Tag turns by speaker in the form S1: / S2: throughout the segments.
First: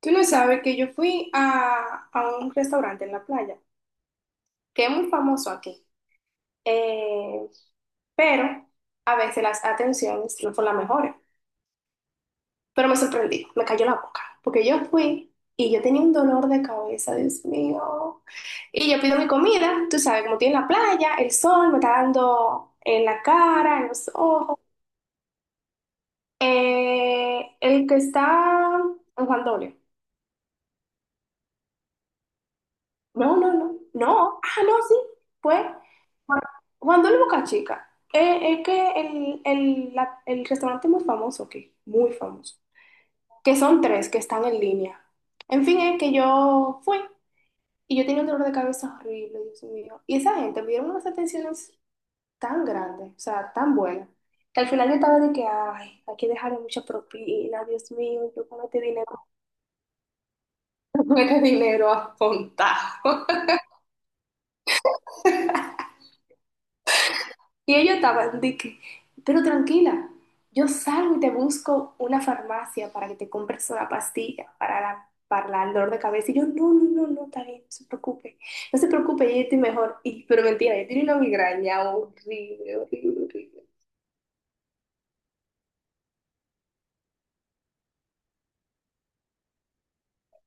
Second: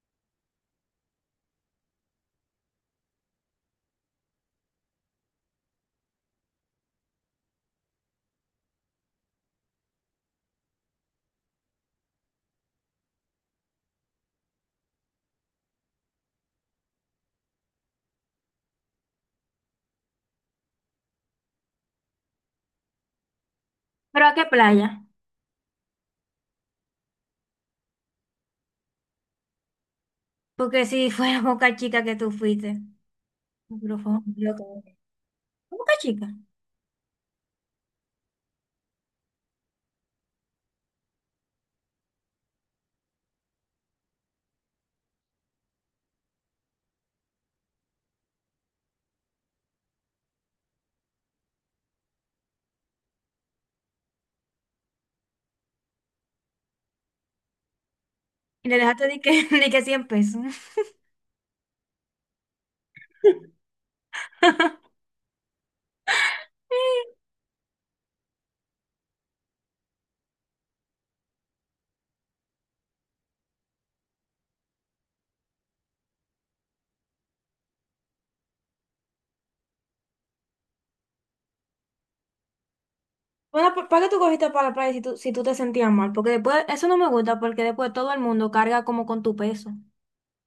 S1: Tú no sabes que yo fui a un restaurante en la playa, que es muy famoso aquí, eh, pero a veces las atenciones no son las mejores. Pero me sorprendí, me cayó la boca, porque yo fui y yo tenía un dolor de cabeza, Dios mío. Y yo pido mi comida, tú sabes, como estoy en la playa, el sol me está dando en la cara, en los
S2: ¿Pero a qué
S1: ojos.
S2: playa?
S1: El que está en Juan Dolio.
S2: Porque si fuera Boca Chica que tú fuiste.
S1: No, no, no,
S2: No, pero fue un
S1: no,
S2: lío
S1: ah, no, sí, fue
S2: Boca Chica.
S1: Juan Juan del Boca Chica. Es que el restaurante muy famoso aquí, muy famoso, que son tres que están en línea. En fin, es que yo fui y yo tenía un dolor de cabeza horrible, Dios mío. Y esa gente me dieron unas atenciones tan grandes, o sea, tan buenas, que al final yo estaba de que, ay, hay que dejarle mucha propina, Dios mío, yo con
S2: Y le
S1: este
S2: dejaste de
S1: dinero,
S2: que, de que 100 pesos.
S1: con este dinero apuntado. Y ellos estaban de que, pero tranquila, yo salgo y te busco una farmacia para que te compres una pastilla para el dolor de cabeza. Y yo, no, no, no, no, está bien, no se preocupe, no se preocupe, yo estoy mejor. Y, pero mentira, yo tenía una migraña horrible, horrible, horrible.
S2: Bueno, ¿Por qué tú cogiste para la playa si tú, si tú te sentías mal? Porque después, eso no me gusta porque después todo el mundo carga como con tu peso.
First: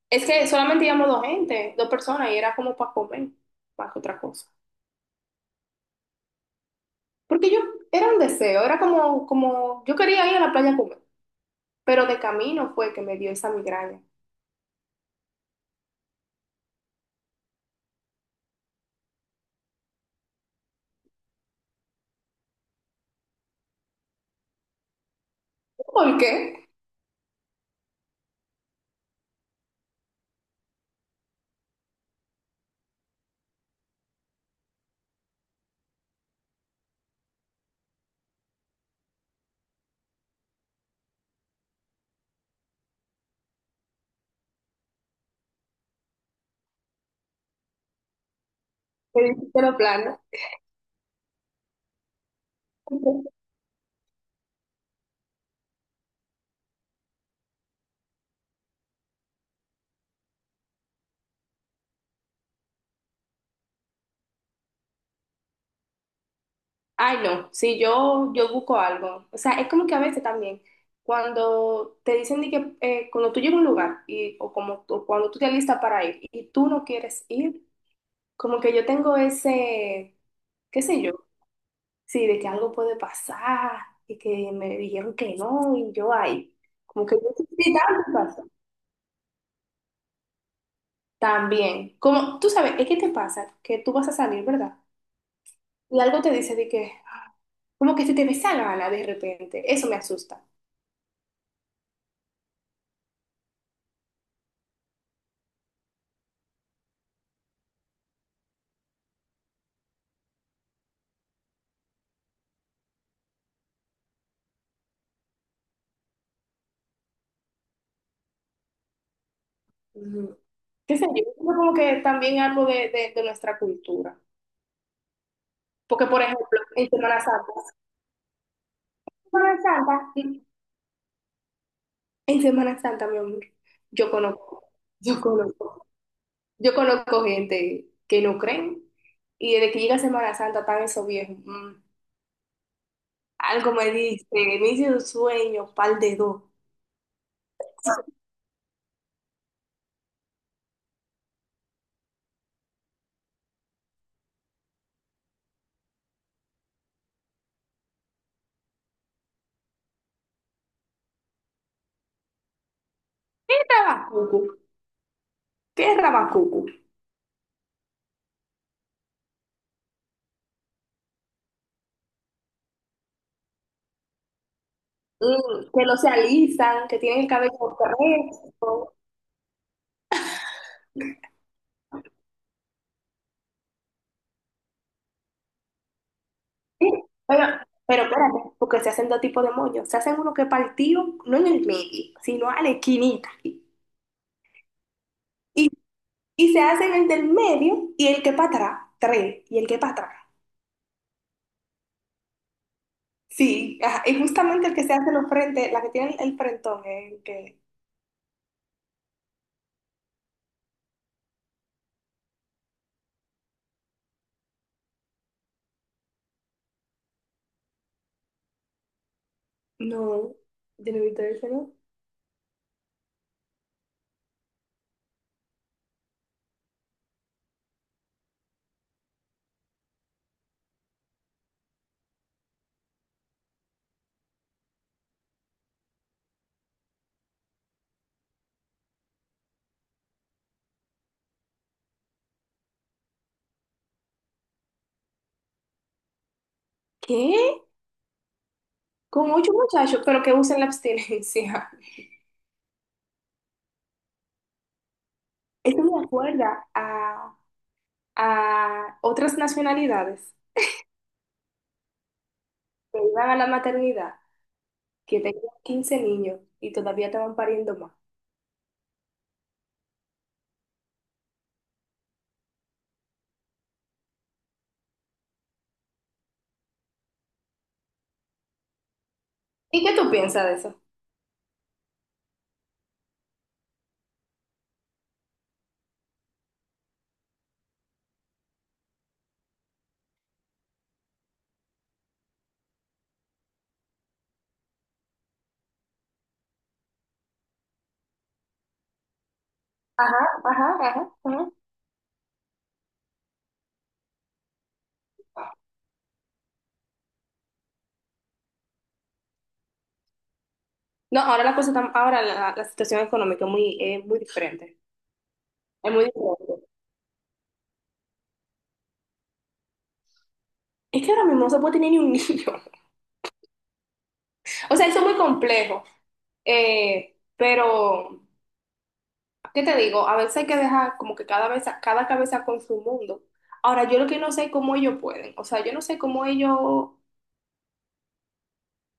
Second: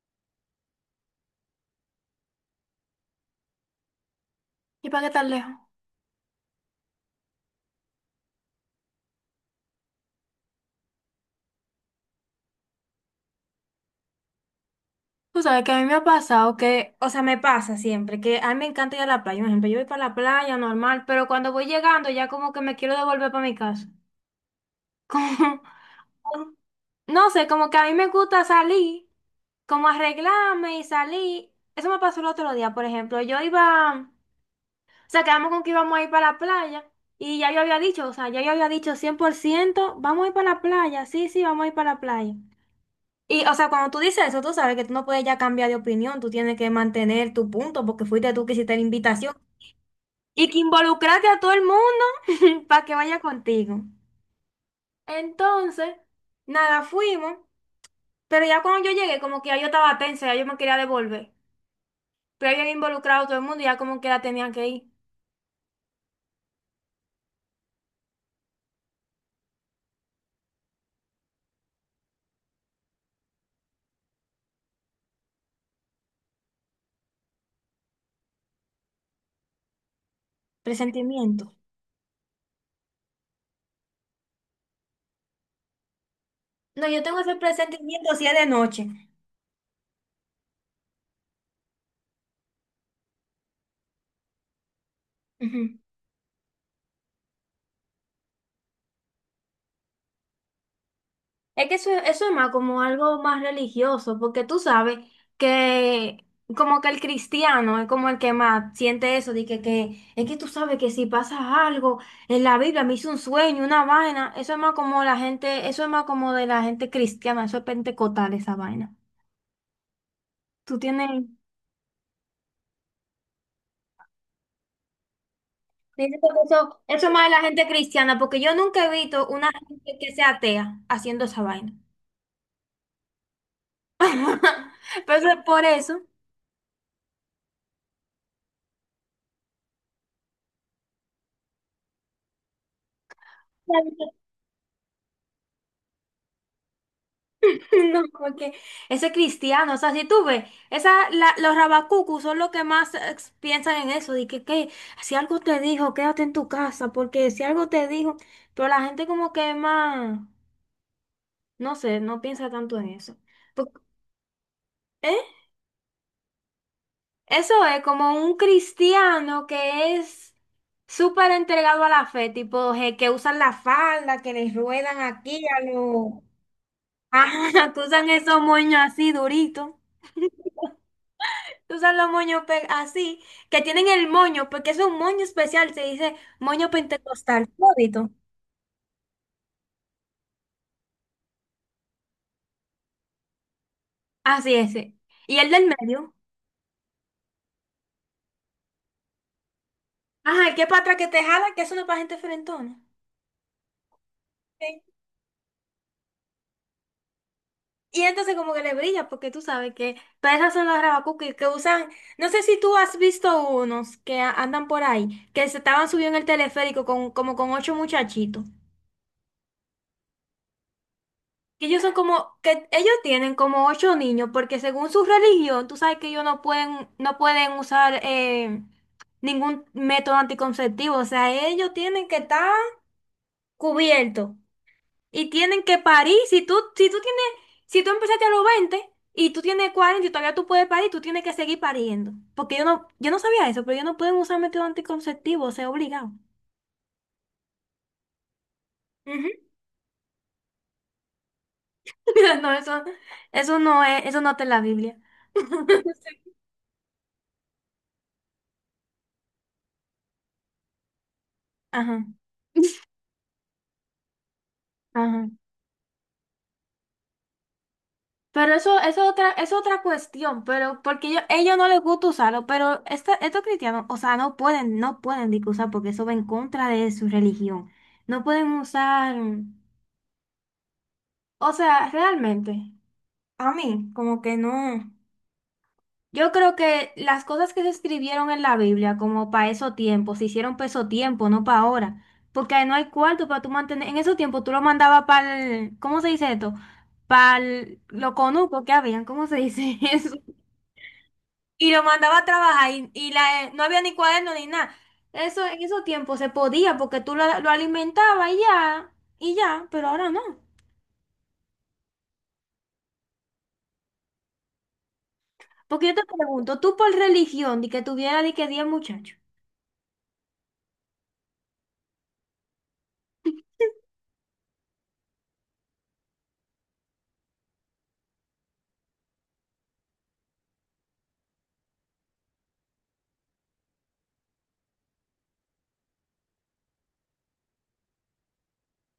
S1: Es que solamente íbamos dos gente, dos personas, y era como para comer, más que otra cosa.
S2: ¿Y para qué tan lejos?
S1: Porque yo, era un deseo, era como, yo quería ir a la playa a comer, pero de camino fue que me dio esa migraña.
S2: Tú sabes que a mí me ha pasado que, o sea, me pasa siempre, que a mí me encanta ir a la playa. Por ejemplo, yo voy para la playa normal, pero cuando voy llegando ya como que me quiero devolver para mi casa.
S1: ¿Por
S2: Como,
S1: qué?
S2: no sé, como que a mí me gusta salir, como arreglarme y salí. Eso me pasó el otro día, por ejemplo. Yo iba, o sea, quedamos con que íbamos a ir para la playa y ya yo había dicho, o sea, ya yo había dicho 100% vamos a ir para la playa, sí, sí, vamos a ir para la playa. Y, o sea, cuando tú dices eso, tú sabes que tú no puedes ya cambiar de opinión, tú tienes que mantener tu punto porque fuiste tú que hiciste la
S1: Me
S2: invitación
S1: dijiste lo plano.
S2: y que involucraste a todo el mundo para que vaya contigo. Entonces, nada, fuimos, pero ya cuando yo llegué, como que ya yo estaba tensa, ya yo me quería devolver. Pero habían involucrado a todo el mundo y ya como que la tenían que ir.
S1: Ay, no, sí, yo busco algo. O sea, es como que a veces también, cuando te dicen de que cuando tú llegas a un lugar y, o como cuando tú te alistas para ir y tú no quieres ir, como que yo tengo ese, qué sé yo,
S2: Presentimiento.
S1: sí, de que algo puede pasar y que me dijeron que no y yo ahí.
S2: No, yo
S1: Como que
S2: tengo
S1: yo
S2: ese
S1: sí, también
S2: presentimiento si es
S1: pasa.
S2: de noche.
S1: También, como tú sabes, es que te pasa que tú vas a salir, ¿verdad?
S2: Ujú.
S1: Y algo te dice de que, ah, como que se te ve esa gana de repente. Eso me asusta.
S2: Es que eso es más como algo más religioso, porque tú sabes que como que el cristiano es como el que más siente eso, de que es que tú sabes que si pasa algo en la Biblia, me hizo un sueño, una vaina, eso es más como la gente, eso es más como de la gente cristiana, eso es pentecostal esa vaina.
S1: Ujú.
S2: ¿Tú
S1: ¿Qué sé
S2: tienes?
S1: yo? Yo creo como que también algo de de nuestra cultura. Porque,
S2: Dice
S1: por
S2: que
S1: ejemplo,
S2: Eso,
S1: en
S2: eso es
S1: Semana
S2: más de la
S1: Santa,
S2: gente cristiana, porque yo nunca he visto una
S1: Semana Santa,
S2: gente que sea atea haciendo esa vaina.
S1: en Semana Santa, mi amor, yo conozco,
S2: Pero
S1: yo
S2: eso es por
S1: conozco,
S2: eso.
S1: yo conozco gente que no creen y desde que llega Semana Santa están esos viejos. Mm, algo me dice, me hice un sueño, pal de dos.
S2: No, porque ese es cristiano, o sea, si tú ves, esa, los rabacucus son los que más piensan en eso, de que si algo te dijo, quédate en tu casa, porque si algo te dijo, pero la gente como que es más, no sé, no piensa tanto en eso.
S1: ¿Qué
S2: Porque,
S1: rabacucu?
S2: ¿eh?
S1: ¿Qué rabacucu?
S2: Eso es como un cristiano que es súper entregado a la fe, tipo que usan la falda, que les ruedan aquí a
S1: Mm, que no se
S2: los...
S1: alisan, que tienen el cabello
S2: Ajá, que usan esos moños
S1: correcto.
S2: así duritos, que usan los moños así, que tienen el moño, porque es un moño especial, se dice moño
S1: Sí, pero,
S2: pentecostal,
S1: pero
S2: todito.
S1: espérate, porque se hacen dos tipos de moños. Se hacen uno que es partido, no en el medio, sino a la esquinita. Aquí.
S2: Así ese y el del
S1: Y,
S2: medio.
S1: y se hacen el del medio y el que para atrás, tres, y el que para atrás.
S2: Ajá, el que para atrás que te jala, que eso no es para gente frentona.
S1: Sí, ajá, y justamente el que
S2: Ok.
S1: se hace los frentes, la que tiene el frentón, es el que...
S2: Y entonces como que le brilla, porque tú sabes que para esas son las rabacuquis que usan, no sé si tú has visto unos que andan por ahí, que se estaban subiendo en el teleférico con, como con ocho muchachitos.
S1: No, yo no he visto ese,
S2: Que
S1: ¿no?
S2: ellos son como, que ellos tienen como ocho niños, porque según su religión, tú sabes que ellos no pueden, no pueden usar ningún método anticonceptivo. O sea, ellos tienen que estar cubiertos. Y tienen que parir. Si tú, si tú tienes, si tú empezaste a los 20 y tú tienes 40 y todavía tú puedes parir, tú tienes que seguir pariendo. Porque yo no sabía eso, pero ellos no pueden usar método anticonceptivo, o sea, obligado.
S1: ¿Qué? Con
S2: Ujú.
S1: ocho muchachos, pero que usen la abstinencia.
S2: No, eso no es, eso no está en la Biblia.
S1: Eso me acuerda a otras nacionalidades
S2: Ajá,
S1: que iban a la maternidad, que
S2: ajá.
S1: tengo 15 niños y todavía te van pariendo más.
S2: Pero eso es otra cuestión, pero porque ellos no les gusta usarlo, pero estos cristianos, o sea, no pueden, no pueden ni que usar porque eso va en contra de su religión. No pueden usar,
S1: ¿Y qué tú piensas de eso?
S2: o sea, realmente. A mí, como que no. Yo creo que las cosas que se escribieron en la Biblia, como para esos tiempos, se hicieron para esos tiempos, no para ahora. Porque ahí no hay cuarto para tú mantener. En esos tiempos tú lo mandabas para el. ¿Cómo se dice esto? Para los conucos que habían, ¿cómo se dice eso?
S1: Ajá, ajá, ajá, ajá.
S2: Y lo mandaba a trabajar y la, no había ni cuaderno ni nada. Eso en esos tiempos se podía porque tú lo alimentabas y ya, pero ahora no.
S1: No, ahora la situación económica es muy diferente.
S2: Porque
S1: Es
S2: yo te
S1: muy
S2: pregunto,
S1: diferente.
S2: tú por religión, de que tuviera de que 10 muchachos.
S1: Es que ahora mismo no se puede tener ni un niño. O sea, eso es muy complejo. Eh, pero, ¿Qué te digo? A veces hay que dejar como que cada vez, cada cabeza con su mundo. Ahora, yo lo que no sé es cómo ellos pueden. O sea, yo no sé cómo ellos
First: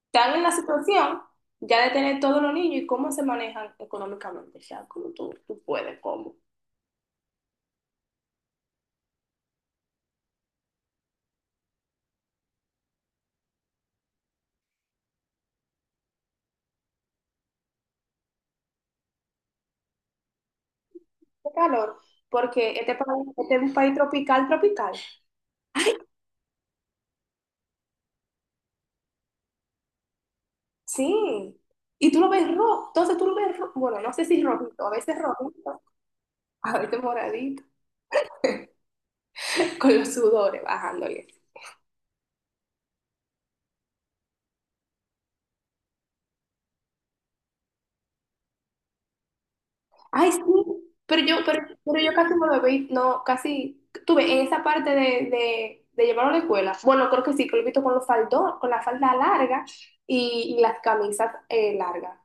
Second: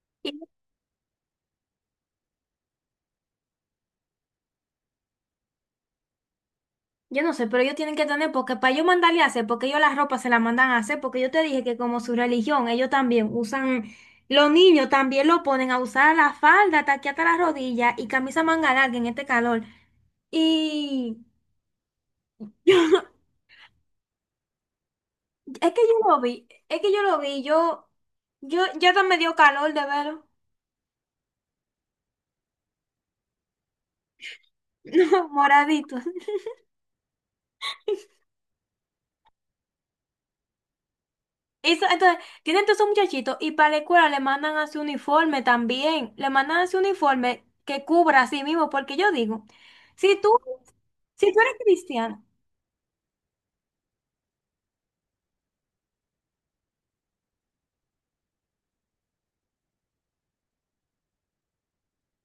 S1: están en la situación ya de tener todos los niños y cómo se manejan económicamente, o sea, cómo tú puedes, cómo.
S2: Yo no sé, pero ellos tienen que tener, porque para yo mandarle a hacer, porque ellos las ropas se las mandan a hacer, porque yo te dije que como su religión, ellos también usan, los niños también lo ponen a usar la falda, hasta aquí hasta las rodillas y camisa manga larga en este calor. Y
S1: Qué calor, porque
S2: yo, no,
S1: este es un país tropical, tropical.
S2: es que yo lo vi, yo hasta me dio calor de verlo,
S1: Sí, y tú lo ves rojo, entonces tú lo ves rojo, bueno, no sé si rojito, a veces
S2: no,
S1: rojito,
S2: moradito.
S1: a veces moradito, con los sudores bajándole.
S2: Eso, entonces, tienen todos esos muchachitos y para la escuela le mandan a su uniforme también, le mandan a su uniforme que cubra a sí mismo, porque yo digo, si tú
S1: Ay, sí,
S2: Si tú eres
S1: pero yo
S2: cristiano,
S1: casi no lo vi, no, casi, tuve en esa parte de, de llevarlo a la escuela. Bueno, creo que sí, que lo he visto con los faldos, con la falda larga y las camisas largas,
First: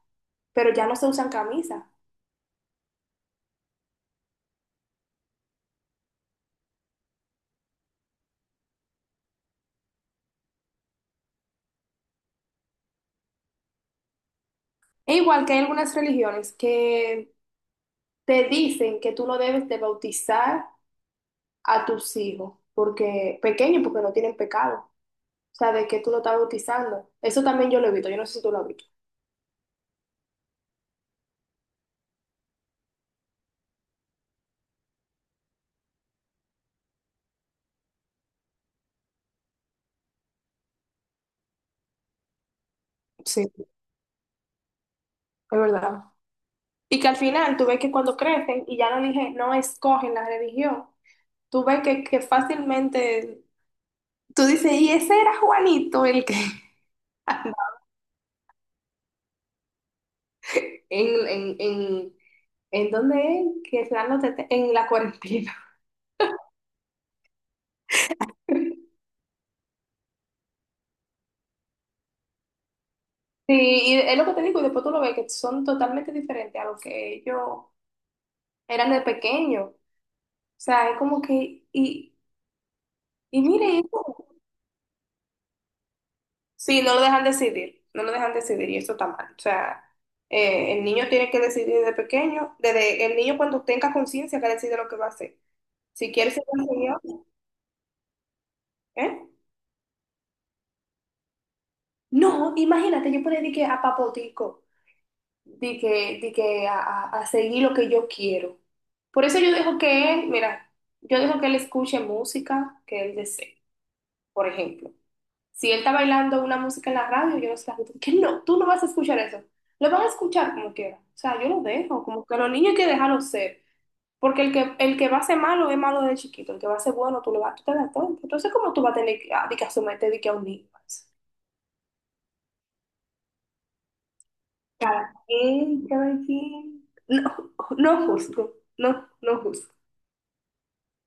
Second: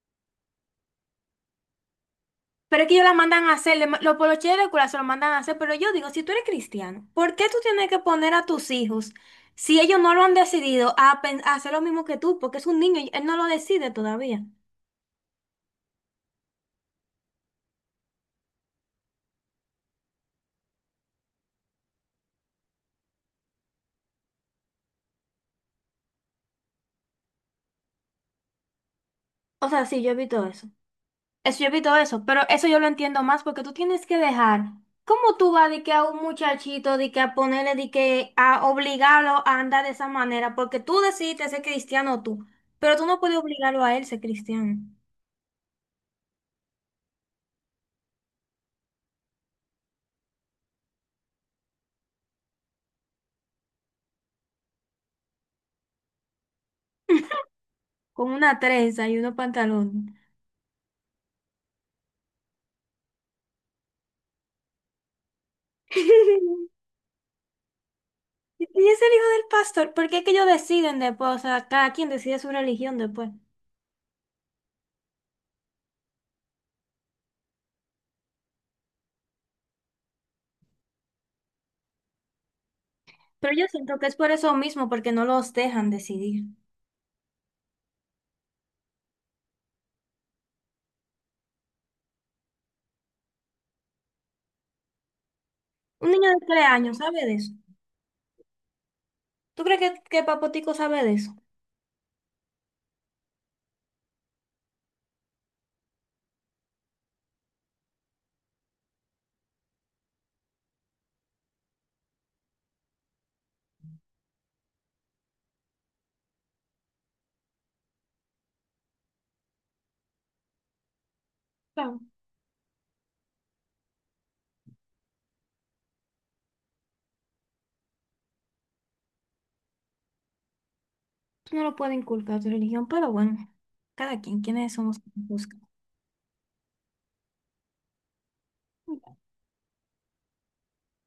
S1: pero ya no se usan camisas.
S2: pero es que ellos la mandan a hacer, los poloches de la escuela se lo mandan a hacer, pero yo digo, si tú eres cristiano, ¿por qué tú tienes que poner a tus hijos, si ellos no lo han decidido, a, a hacer lo mismo que tú? Porque es un niño y él no lo decide todavía.
S1: Es igual que hay algunas religiones que te dicen que tú no debes de bautizar a tus hijos, porque pequeños, porque no tienen pecado. O sea, de que tú lo estás bautizando. Eso también yo lo he visto, yo no sé si tú lo has visto.
S2: O sea, sí, yo evito eso. Eso yo evito eso, pero eso yo lo entiendo más porque tú tienes que dejar. ¿Cómo tú vas de que a un muchachito, de que a ponerle, de que a obligarlo a andar de esa manera? Porque tú decidiste ser cristiano tú, pero tú no puedes
S1: Sí,
S2: obligarlo a él ser cristiano.
S1: es verdad. Y que al final tú ves que cuando crecen y ya no dije, no escogen la religión, tú ves que fácilmente, tú dices, y ese era Juanito el que,
S2: Con una trenza y unos pantalones.
S1: en, en, en, en dónde es, que se dan en la cuarentena.
S2: Y es el hijo del pastor, porque es que ellos deciden después, o sea, cada quien decide su religión después.
S1: Sí, y es lo que te digo, y después tú lo ves que son totalmente diferentes a lo que ellos eran de pequeño. O sea, es como que, y
S2: Pero yo
S1: mire,
S2: siento que es
S1: eso.
S2: por eso mismo, porque no los dejan decidir.
S1: Sí, no lo dejan decidir, no lo dejan decidir y eso está mal. O sea, el niño tiene que decidir desde pequeño, desde el niño cuando tenga conciencia que decide lo que va a hacer.
S2: Un
S1: Si
S2: niño
S1: quiere ser
S2: de 3 años
S1: ingeniero,
S2: sabe de eso.
S1: ¿eh?
S2: ¿Tú crees que Papotico sabe de eso?
S1: No, imagínate, yo por ahí di que a papotico, di que a, a seguir lo que yo quiero. Por eso yo dejo que él, mira, yo dejo que él escuche música que él desee, por ejemplo. Si él está bailando una música en la radio, yo no sé, que no, tú no vas a escuchar eso. Lo van a escuchar como quiera. O sea, yo lo
S2: Claro,
S1: dejo, como que los niños hay que dejarlos ser. Porque el que va a ser malo es malo de chiquito, el que va a ser bueno, tú lo vas, tú te das cuenta. Entonces, ¿cómo tú vas a tener que, ah, de que asumirte de que a un niño?
S2: tú no lo puedes inculcar a tu religión, pero bueno, cada quien, quiénes somos
S1: Cada quien, cada quien. No, no justo, no, no justo.